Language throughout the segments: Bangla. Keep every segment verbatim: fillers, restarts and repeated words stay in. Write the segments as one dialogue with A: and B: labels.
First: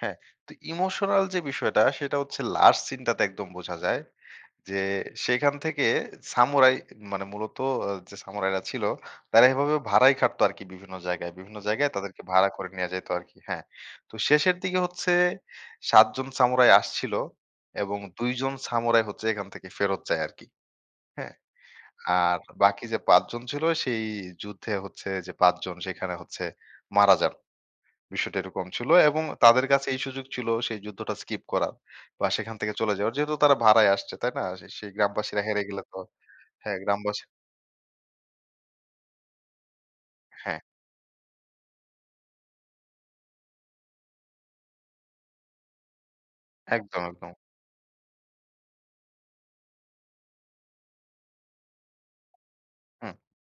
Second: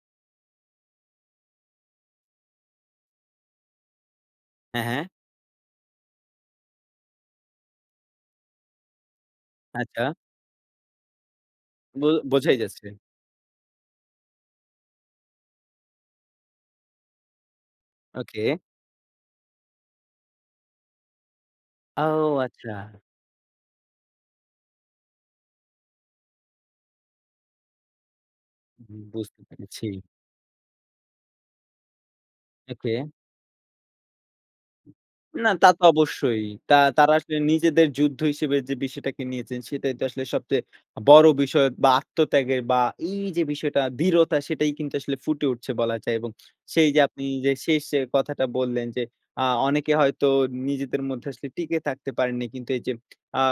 A: হ্যাঁ। তো ইমোশনাল যে বিষয়টা, সেটা হচ্ছে লাস্ট সিনটাতে একদম বোঝা যায়। যে
B: হ্যাঁ, হ্যাঁ।
A: সেখান থেকে সামুরাই মানে মূলত এ যে সামুরাইরা ছিল, তারা এভাবে
B: আচ্ছা।
A: ভাড়াই খাটত আরকি বিভিন্ন জায়গায়। বিভিন্ন জায়গায়
B: বোল
A: তাদেরকে ভাড়া
B: বোঝাই
A: করে
B: যাচ্ছে।
A: নিয়া যাইত আরকি। হ্যাঁ। তো শেষের দিকে সাত জন সামুরাই আসছিল এবং দুই
B: ওকে।
A: জন সামুরাই হচ্ছে এখান থেকে ফেরত যায় আরকি। হ্যাঁ?
B: আও
A: আর বাকি
B: আচ্ছা!
A: যে পাঁচ জন ছিল, সেই যুদ্ধে হচ্ছে যে পাঁচ জন সেখানে হচ্ছে মারা যান। বিষয়টা এরকম ছিল
B: হুম,
A: এবং
B: বুঝতে
A: তাদের কাছে
B: পেরেছি।
A: এই সুযোগ ছিল সেই যুদ্ধটা স্কিপ করার বা, সেখান থেকে চলে
B: ওকে।
A: যাওয়ার। যেহেতু তারা ভাড়ায় আসছে, তাই না? সে সেই গ্রামবাসীরা
B: না,
A: হেরে
B: তা
A: গেলে
B: তো
A: তো
B: অবশ্যই। তা
A: হ্যাঁ,
B: তারা
A: গ্রামবাসী
B: আসলে নিজেদের যুদ্ধ হিসেবে যে বিষয়টাকে নিয়েছেন। সেটাই তো আসলে
A: হ্যাঁ।
B: সবচেয়ে বড় বিষয় বা, আত্মত্যাগের বা, এইযে বিষয়টা, দৃঢ়তা, সেটাই কিন্তু আসলে ফুটে উঠছে বলা যায়। এবং সেই যে
A: একদম,
B: আপনি
A: একদম।
B: যে শেষ কথাটা বললেন যে, "আ অনেকে হয়তো নিজেদের মধ্যে আসলে টিকে থাকতে পারেননি।" কিন্তু এইযে
A: হুম।
B: আ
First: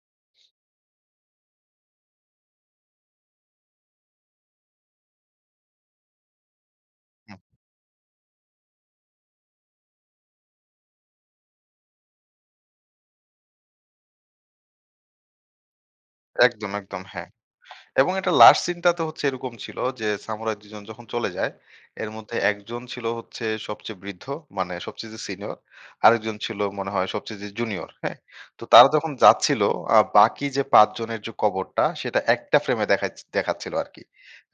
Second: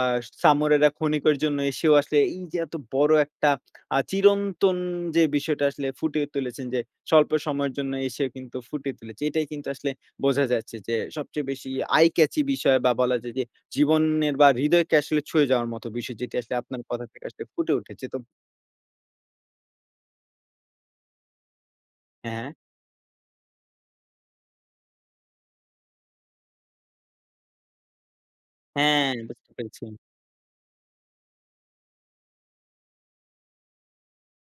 B: সামুরাইরা খনিকের জন্য এসেও আসলে এইযে এত বড় একটা আ চিরন্তন যে বিষয়টা আসলে ফুটিয়ে তুলেছেন যে স্বল্প
A: হুম।
B: সময়ের জন্য এসে কিন্তু ফুটিয়ে তুলেছে। এটাই কিন্তু আসলে বোঝা যাচ্ছে যে সবচেয়ে বেশি আই কেচি বিষয় বা, বলা যায় যে জীবনের বা, হৃদয়কে আসলে ছুঁয়ে যাওয়ার মত বিষয়, যেটি আসলে
A: একদম,
B: আপনার
A: একদম।
B: কথা থেকে
A: হ্যাঁ।
B: আসলে ফুটে উঠেছে।
A: এবং
B: তো
A: এটা লাস্ট সিনটাতে হচ্ছে এরকম ছিল যে সামুরাই দুই জন যখন চলে যায়, এর
B: হ্যাঁ,
A: মধ্যে
B: হ্যাঁ।
A: এক জন ছিল হচ্ছে সবচেয়ে বৃদ্ধ, মানে সবচেয়ে যে সিনিয়র। আরেকজন ছিল মনে হয় সবচেয়ে যে জুনিয়র। হ্যাঁ? তো তারা
B: হ্যাঁ,
A: যখন
B: বুঝতে
A: যাচ্ছিল
B: পেরেছি।
A: আ বাকি যে পাঁচ জনের যে কবরটা, সেটা একটা ফ্রেমে দেখাচ দেখাচ্ছিল আরকি।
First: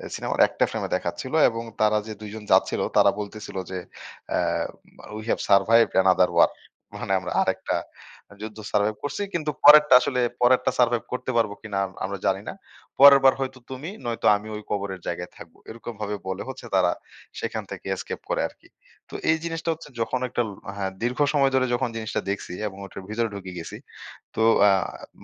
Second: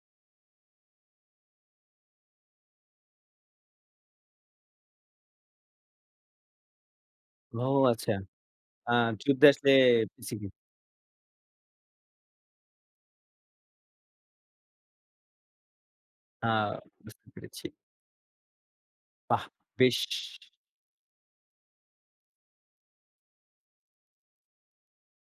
A: এ সিনেমার একটা ফ্রেম দেখাচ্ছিল এবং তারা যে দুই জন যাচ্ছিল তারা বলতেছিল যে অ্যা বা "We have survived another war." মানে "আমরা
B: ও
A: আরেকটা
B: আচ্ছা।
A: যুদ্ধ
B: আ
A: সারভাইভ করছি।
B: যুদ্ধে
A: কিন্তু
B: আসলে
A: পরেরটা আসলে
B: পিসিগি
A: পরেরটা সারভাইভ করতে পারবো কিনা আম আমরা জানি না। পরের বার হয়তো তুমি নয়তো আমি ওই কবরের জায়গায় থাকবো।" এরকম ভাবে বলে
B: আ
A: হচ্ছে তারা
B: বুঝতে
A: সেখান
B: পেরেছি।
A: থেকে escape করে আরকি। তো এই
B: বাহ!
A: জিনিসটা হচ্ছে
B: বেশ।
A: যখন একটু ল আ হা দীর্ঘ সময় ধরে যখন জিনিসটা দেখছি এবং ওটার ভিতরে ঢুকে গেছি। তো আ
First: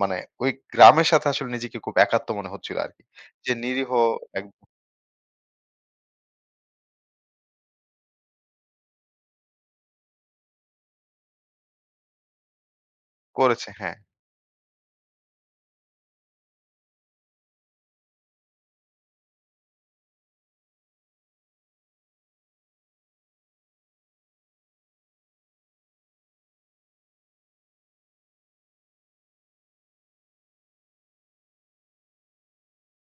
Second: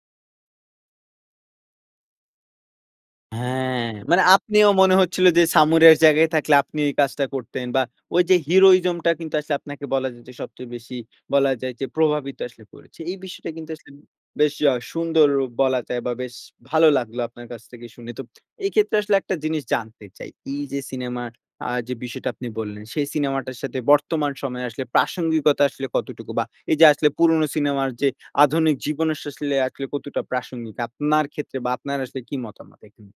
A: মানে ওই গ্রামের সাথে আসলে নিজেকে খুব একাত্ম মনে হচ্ছিল আরকি। যে
B: হ্যাঁ,
A: নিরীহ
B: মানে
A: এক
B: আপনিও মনে হচ্ছিল যে সামুরাইয়ের জায়গায় থাকলে আপনি এই কাজটা করতেন বা, ওইযে heroism টা কিন্তু আসলে আপনাকে বলা যায় যে সবচেয়ে বেশি বলা যায় যে প্রভাবিত আসলে করেছে। এই বিষয়টা
A: করেছে,
B: কিন্তু আসলে
A: হ্যাঁ।
B: বেশ আ সুন্দর বলা যায় বা, বেশ ভালো লাগলো আপনার কাছ থেকে শুনে। তো এইক্ষেত্রে আসলে একটা জিনিস জানতে চাই? এইযে সিনেমার আ যে বিষয়টা আপনি বললেন, সেই সিনেমাটার সাথে বর্তমান সময়ে আসলে প্রাসঙ্গিকতা আসলে কতটুকু বা, এইযে আসলে পুরনো সিনেমার যে আধুনিক জীবনে আস আসলে আসলে কতটা প্রাসঙ্গিক আপনার ক্ষেত্রে? বা, আপনার আসলে কি মতামত এখানে?